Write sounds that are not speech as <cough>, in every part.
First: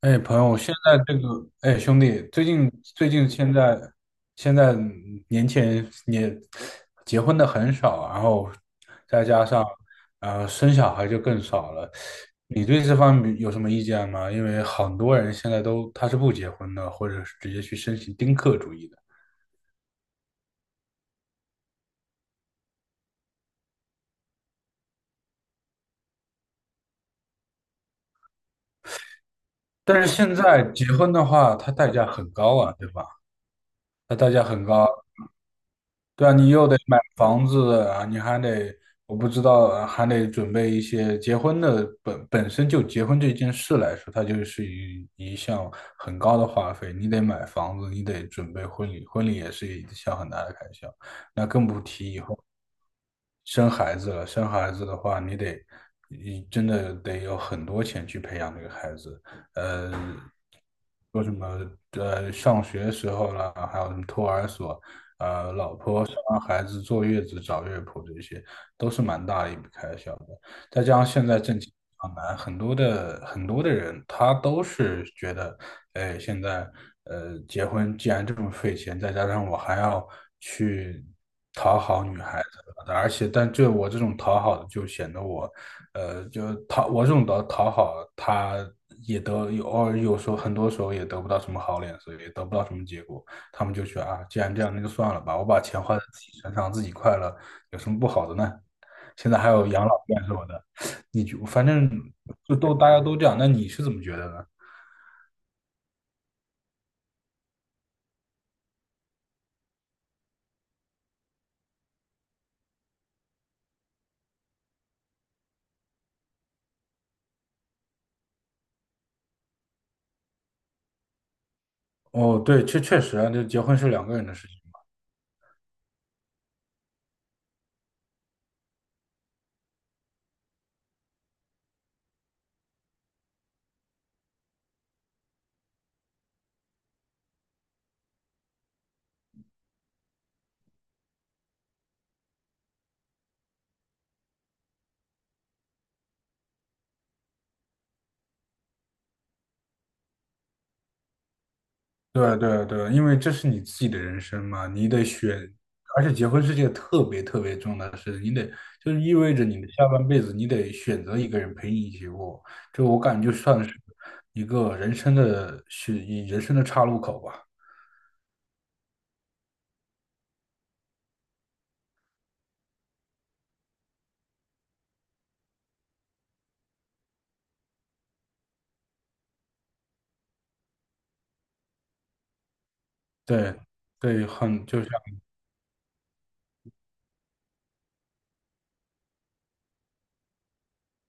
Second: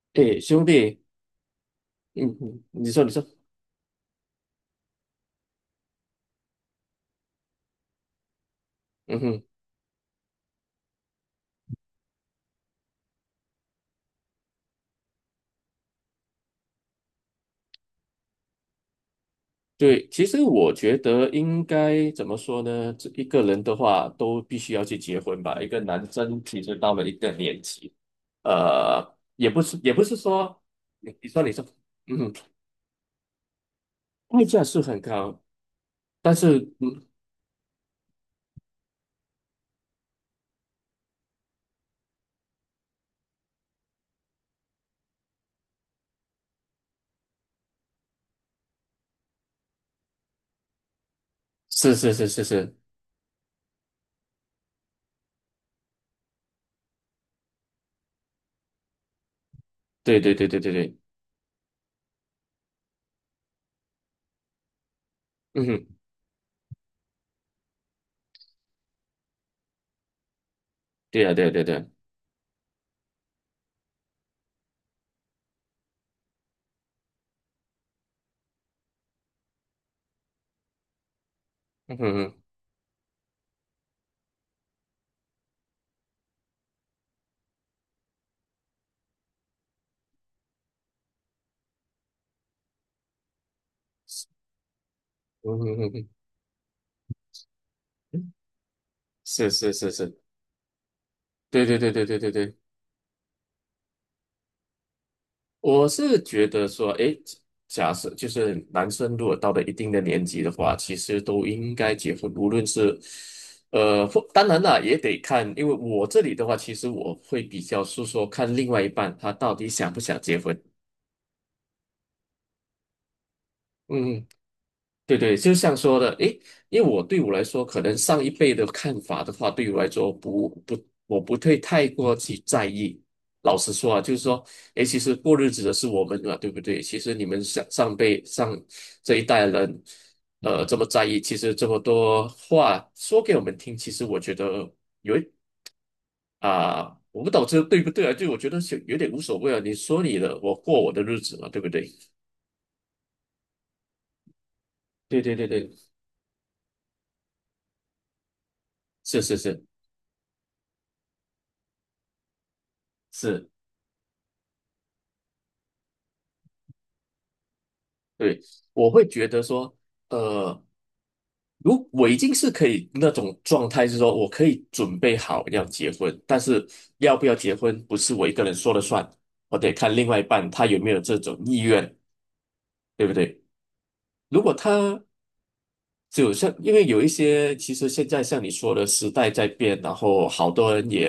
哎，朋诶，友，兄现在弟。这个，哎，兄弟，最嗯近你说，最你说，近现在年轻人也结婚的很少，然后嗯再哼。加上生小孩就更少了。你对这方面有什么意见吗？因为很多人现在都他是不结婚的，或者是直接去申请丁克主义的。对，其实我觉得应该怎么说呢？这一个人的话，都必须要去结婚吧。一个男生其实到了一个年纪，呃，也但不是是现说，在结婚你的你说，你话，说，它代价嗯很哼。高啊，对吧？它代价代价很是高，很高。对啊，但你是，又得买嗯，房子啊，你还得，我不知道啊，还得准备一些结婚的本身就结婚这件事来说，它就是一项很高的花费。你得买房子，你得准备婚礼，婚礼也是一项很大的开销，那更不是是提以是后。是是，生孩子了，生孩子的话，你得，你真的得有很多钱去培养这个孩子。呃，对对对对对对，说什么上学时候啦，还有什么托儿所，嗯老哼，婆生完孩子坐月子找月婆这些，都是蛮大的一笔开销的。再加上对现呀、在对呀、挣对呀、钱对比呀，较难，很多的人他都是觉得，哎，现在结婚既然这么费钱，再加上我还要去。讨嗯哼好嗯女孩哼，而且，但这我这种讨好的就显得我，我这种的讨好，他也得有偶尔有时候很多时候也得不到什么好脸色，也得不到什么结果。他们就觉得啊，既然这样，那就算了吧，我嗯把哼钱嗯花在哼自己身上，自己快乐，有什么不嗯好哼，的呢？现在还是有是养是老是，院什么的，你就对反对正对对对对对。大家都这样。那你是怎么觉得呢？我是觉得说，诶，假设就是男生如果到了一定的年纪的话，其实都应该结婚，无论是，或当然啦，也得看，因为我这里的话，其实我会比较是说看另外一半他到底想不想结婚。哦，对，确实啊，这结婚是两个嗯。人的事情。对对，就像说的，诶，因为对我来说，可能上一辈的看法的话，对我来说不，我不会太过去在意。老实说啊，就是说，诶，其实过日子的是我们嘛，对不对？其实你们上上辈上这一代人，这么在意，其实这么多话说给我们听，其实我觉得有一啊，我不懂这对不对啊？就我觉得是有点无所谓啊，你说你的，我过我的日子嘛，对不对？对对对，因为这是你自己的人生嘛，你得对对选，对对，而且结婚是件特别特别重要的事情，你得就是意是味是着你是的下半辈子你得选择一个人陪你一起过，就我感觉就是。算是一人生的岔路口吧。对，我会觉得说，呃，如我已经是可以那种状态，是说我可以准备好要结婚，但是要不要结婚不是我一个人说了算，我得看另外一半他有没有这种意愿，对不对？对对，如果很就像他就像，因为有一些，其实现在像你说的，时代在变，然后好多人也，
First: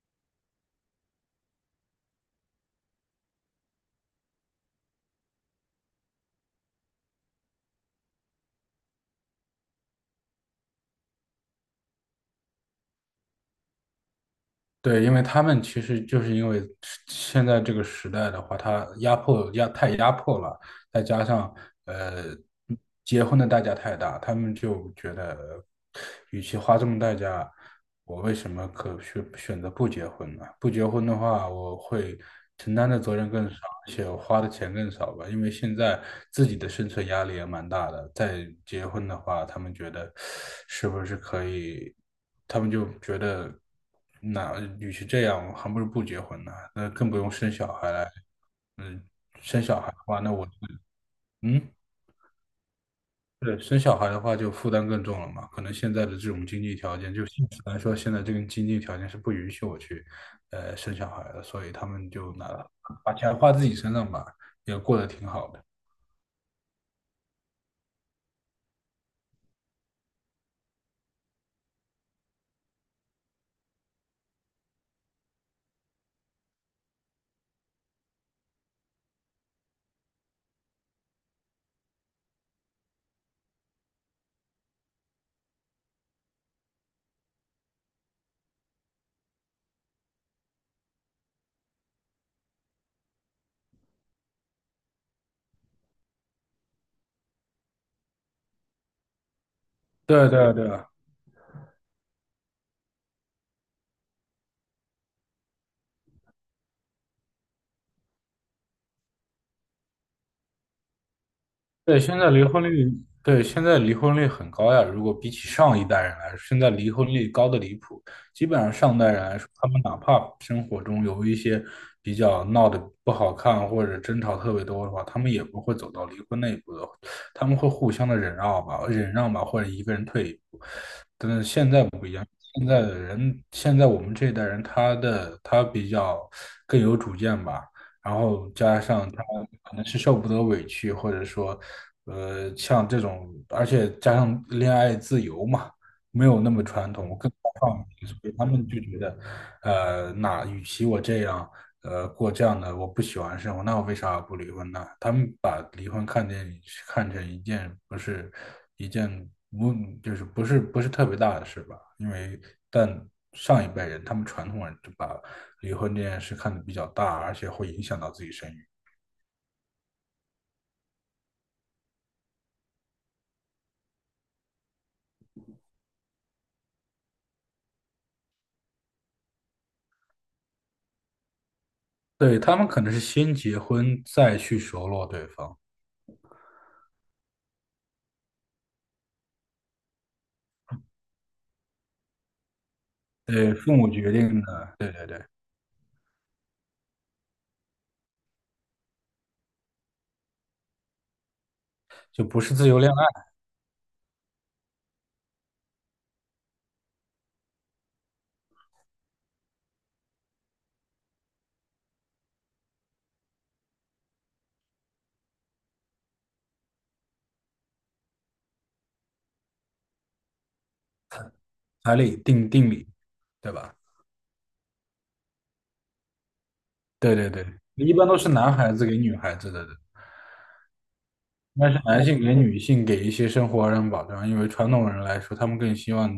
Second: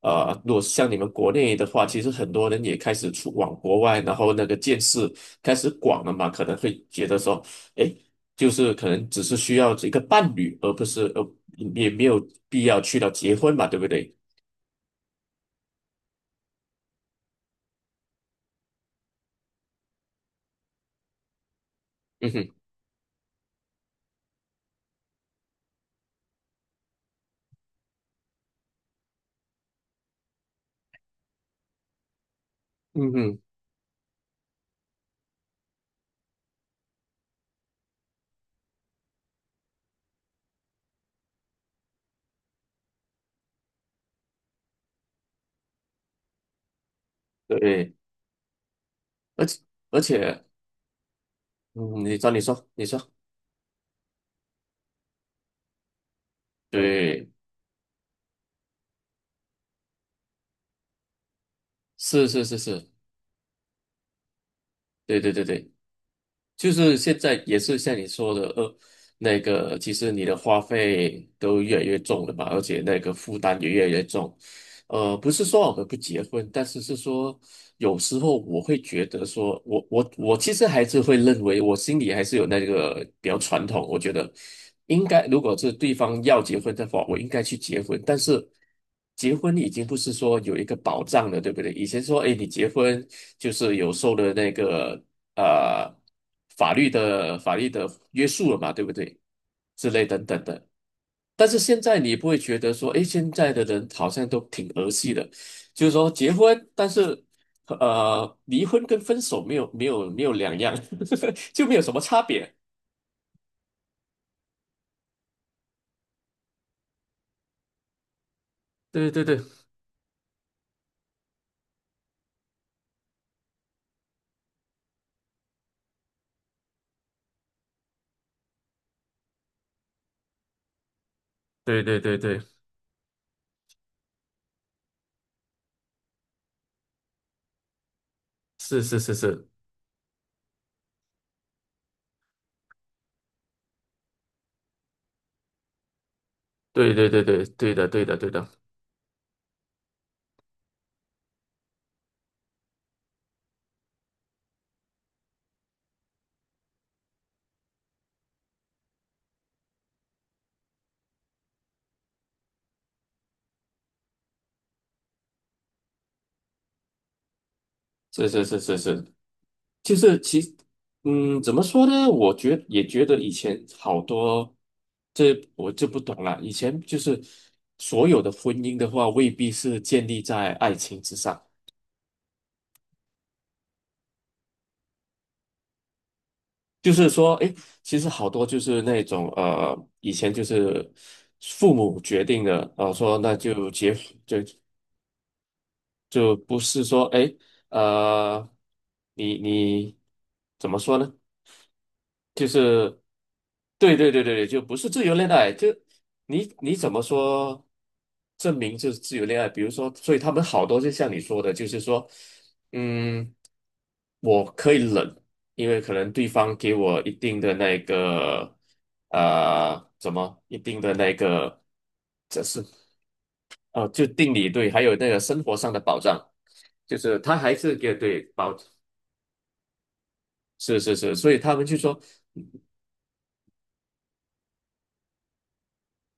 如果像你们国内的话，其实很多人也开始出往国外，然后那个见识开始广了嘛，可能会觉得说，诶，就是可能只是需要一个伴侣，而不是也没有必要去到结婚嘛，对不对？对，因为他们其实就是因为现在这个时代的话，他压迫压太压迫了，再加上呃嗯哼，结婚的代价太大，他们就觉得，与其花这么代价，我为什么选择不结婚呢？不结婚的话，我会承担的嗯责任哼。更少，而且我花的钱更少吧。因为现在自己的生存压力也蛮大的，再结婚的话，他们觉得是不是可以？他们就觉得，那与其这样，我还不如不结婚呢。那更不用生小孩对，来，嗯，而且生小孩的而话，那且，我嗯，嗯，你说，对，生小孩的话就负担更重了嘛。可能现在的这种经济条件，就对，现实来说，现在这个经济条件是不允许我去，生小孩的，所以他们是就是拿是是，把钱花自己身上吧，也过得对挺对对好的。对。就是现在也是像你说的，那个其实你的花费都越来越重了嘛，而且那个负担也越来越重。不是说我们不结婚，但是是说有时候我会觉得说，我其实还是会认为，我心里还是有那个比较传统，我觉得应该如果是对方要结婚的话，我应该去结婚。但是结婚已经不是说有一个保障了，对不对？以前说，哎，你结婚就是有受的那个。呃法律的约束了嘛，对不对？之类等对等对的。对，但是现在你不会觉得说，诶，现在的人好像都挺儿戏的，就是说结婚，但是离婚跟分手没有两样，<laughs> 就没有什么对，现差在离别。婚率，对，现在离婚率很高呀。如果比起上一代人来说，现在离婚率高的离谱。基本上上代对人对来对说，他们哪怕生活中有一些比较闹得不好看或者争吵特别多的话，他们也不会走到离婚那一步的，他们会互相的忍让吧，忍让吧，或者一个人退一步。但是现对在对不一对样，对，现在的人，现在我们这一代人，他比较更有主见吧。然后加是是上是他是，可能是受不得委屈，或者说，像这种，而且加上恋爱自由嘛，没有那么传对对统，对更开对对放的对一些的所对以他的。们就觉得，那与其我这样，过这样的我不喜欢的生活，那我为啥不离婚呢？他们把离婚看成一件不是一件不就是不是特别大的事吧，因为但上一辈人他们传统人就把离婚这件事看得比较大，而且会影响到自是己是生是育。是是。就是其实怎么说呢？也觉得以前好多，这我就不懂了。以前就是所有的婚姻的话，未必是建立在爱情之上。对，他们可能是先结婚再去熟络对方，就是说，诶，其实好多就是那种以前就是父母决定的，说那对，就父母结决就定的，对对对，就不是说，诶，呃，你怎么说呢？就不就是自由是恋爱，对对对对对，就不是自由恋爱，就你怎么说证明就是自由恋爱？比如说，所以他们好多就像你说的，就是说，嗯，我可以忍，因为可能对方给我一定的那个怎么一定的那个，彩礼这是定礼，对吧？啊就定理对，还有那个生活上的保障，就对是对他对，还是一给般都对是男保，孩子给女孩子的是是是，所以他们但就是说，男性给女性给一些生活上保障，因为传统人来说，他们更希望，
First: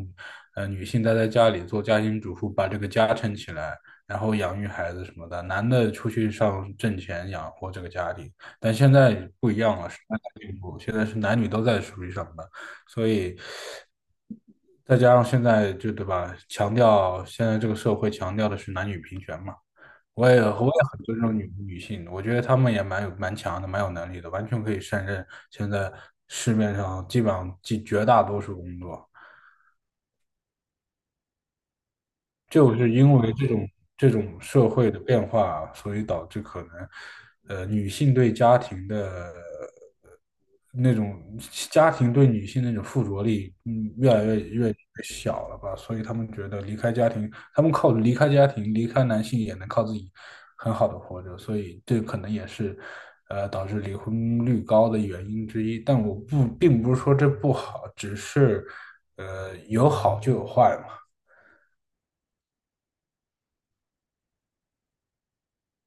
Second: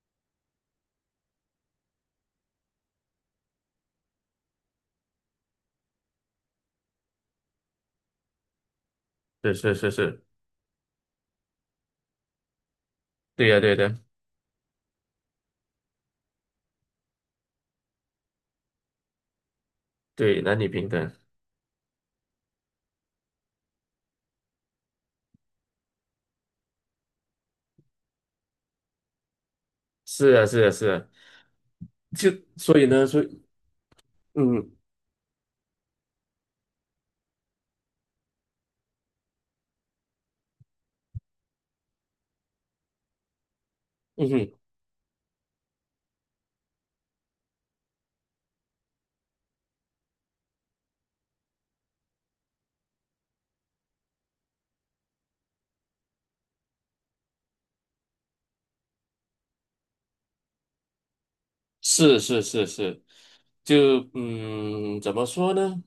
女性待在家里做家庭主妇，把这个家撑起来，然后养育孩子什么的，男的出去上挣钱养活这个家庭。但现在不是一是样了，是时代是，在进步，现在是男女都在出去上班，所以对呀、对的、再加上现在就对吧，强调现在这个社会强调的是男女平权嘛。对，男我女也平很等，尊重女性，我觉得她们也蛮强的，蛮有能力的，完全可以胜任现在市面上基本上绝大多数工作。是啊，是啊，是啊，就就是因所为以，这种社嗯会的变化啊，所以导致可能，女性对家庭的呃那种家庭对女性那种附着力，越来嗯哼，越小了吧？所以他们觉得离开家庭，他们靠离开家庭，离开男性也能靠自己很好的活着，所以这可能也是。导致离婚率高的原因之一，但我不，并不是说这不好，只是，有好就有坏嘛。是是是是。就怎么说呢？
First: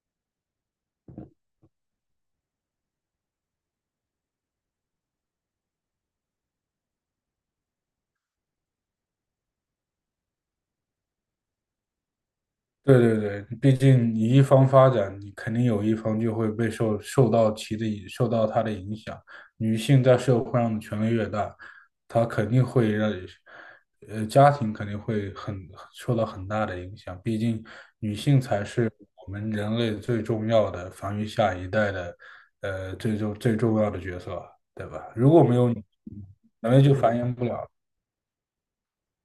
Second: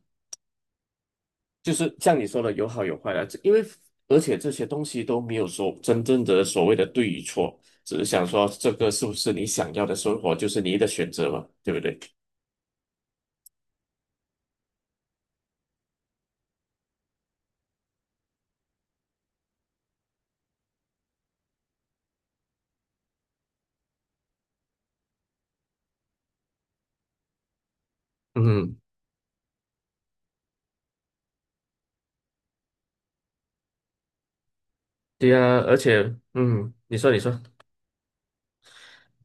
就是像你说的，有好有坏啦，这因为而且这些东西都没有说真正的所谓的对与错，只是想说这个是不是你想要的生活，就是你的选择嘛，对不对？对对对，毕竟你一方发展，你肯定有一方就会受到它的影响。女性在社会上的权力越大，她肯定会让，家庭肯定会很受到很大的影响。毕竟女性才嗯，是我们人类最重要的繁育下一代的，最重要的角色，对吧？如对果没啊，有女而且，性，人类就你说，你繁衍说。不了，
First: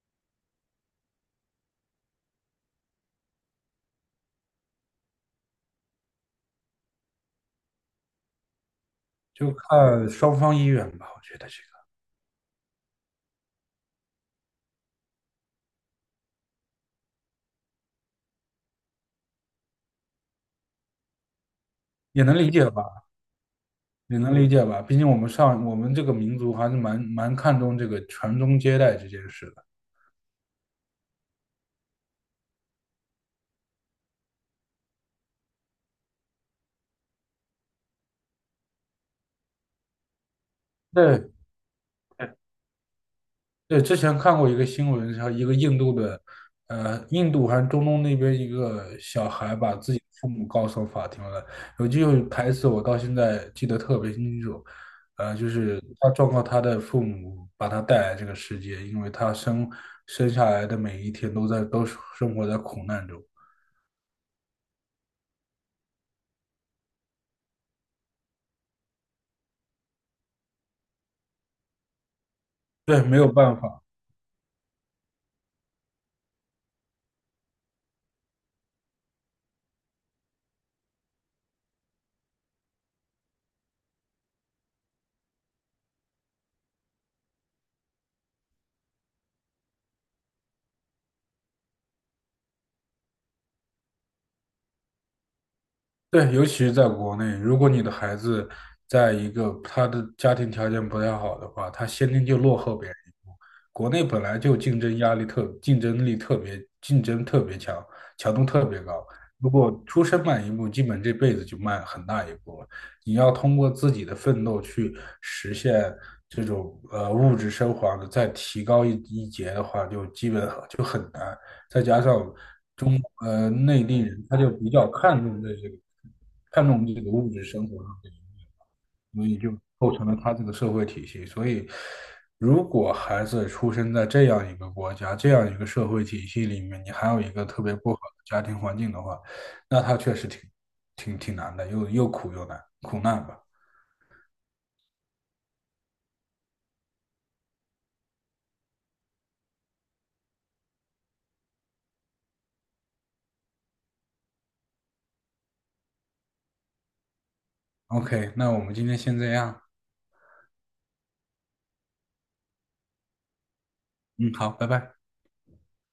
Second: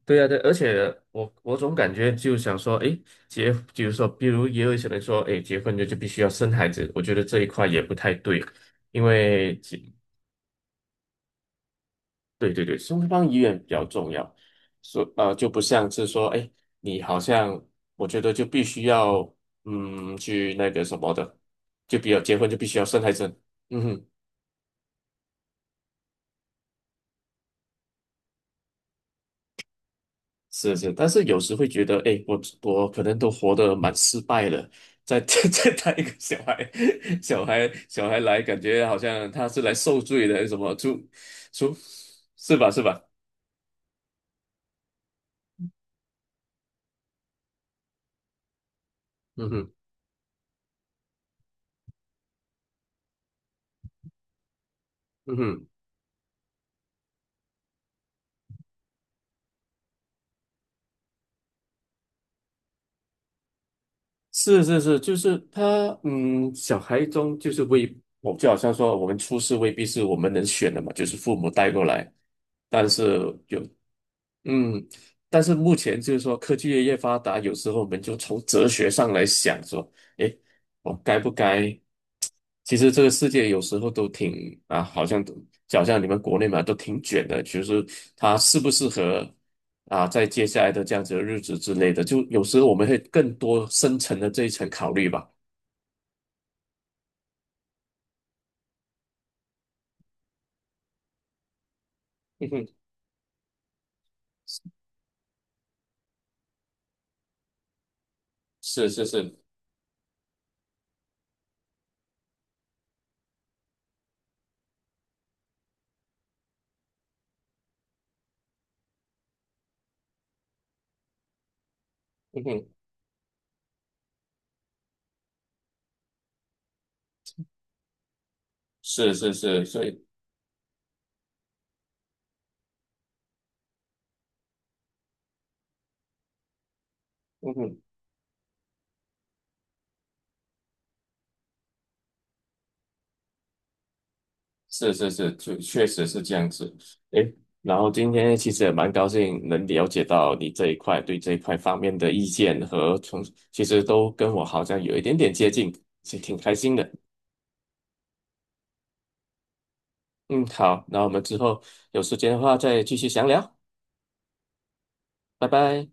对呀，对，而且我总感觉就想说，诶，比如说，比如也有一些人说，诶，结婚就必须要生孩子，我觉得这一块也不太对，因就为结，看双方意愿吧。我觉得这个对对对，双方意愿比较重要，所就不像是说，诶，你好像我觉得就必须要去那个什么的，就比较也结能婚理就必解须要生吧。孩子，嗯哼。你能理解吧，毕竟我们这个民族还是蛮看重这个传宗接代这件事的。是是，但是有时会觉得，哎，我可能都活得蛮失败了，再 <laughs> 再带一个小孩，<laughs> 小孩来，感觉好像他是来受罪的，什么出对出对，是吧是吧？对，之前看过一个新闻，是一个印度的，印度还是中东那边一个小嗯孩哼，把自己的父母告上法庭了。有句台词我到现在记得特别清楚，嗯就哼，是他状告他的父母把他带来这个世界，因为他生下来的每一天都生活在苦难中。是是是，就是他，小孩中就是未，我就好像说我们出世未必是我们能选的嘛，就是父母带过来，但对，是没有办有法。嗯，但是目前就是说科技越发达，有时候我们就从哲学上来想说，诶，我该不该？其实这个世界有时候都挺啊，好像都就好像你们国内嘛，都挺卷的，就是它适不适合啊，在接下来的这样子的日子之类的，就有时候我们会更多深层的这一层考虑吧。对，尤其是在国内，如果你的孩子在一个他的家庭条件不太好的话，他先天 <laughs> 就嗯落哼，后别人一步。国内本来就竞争特别强，强度特别是是高。是，如果出生慢一步，基本这辈子就慢很大一步了。你要通过自己的奋斗去实现这种物质生活的再提高一截的话，就基本就很难。再加上嗯哼，中内地人，他就比较看重这个，看重这个物质生活上的一面，是所是以就是，所构以成了他这个社会体系。所以，如果孩子出生在这样一个国家、这样一个社会体系里面，你还有一个嗯特别哼。不好的家庭环境的话，那他确实挺难的，又苦又难，苦难吧。是是是，确实是这样子。诶，然后今天其实也蛮高兴能了解到你这一块对这一块方面的意见和从，其实都跟我好像有一点点接近，是挺开心的。OK，那我们今天先这样。嗯，好，那我们之后有时间的话再继续详聊，嗯，好，拜拜。拜拜。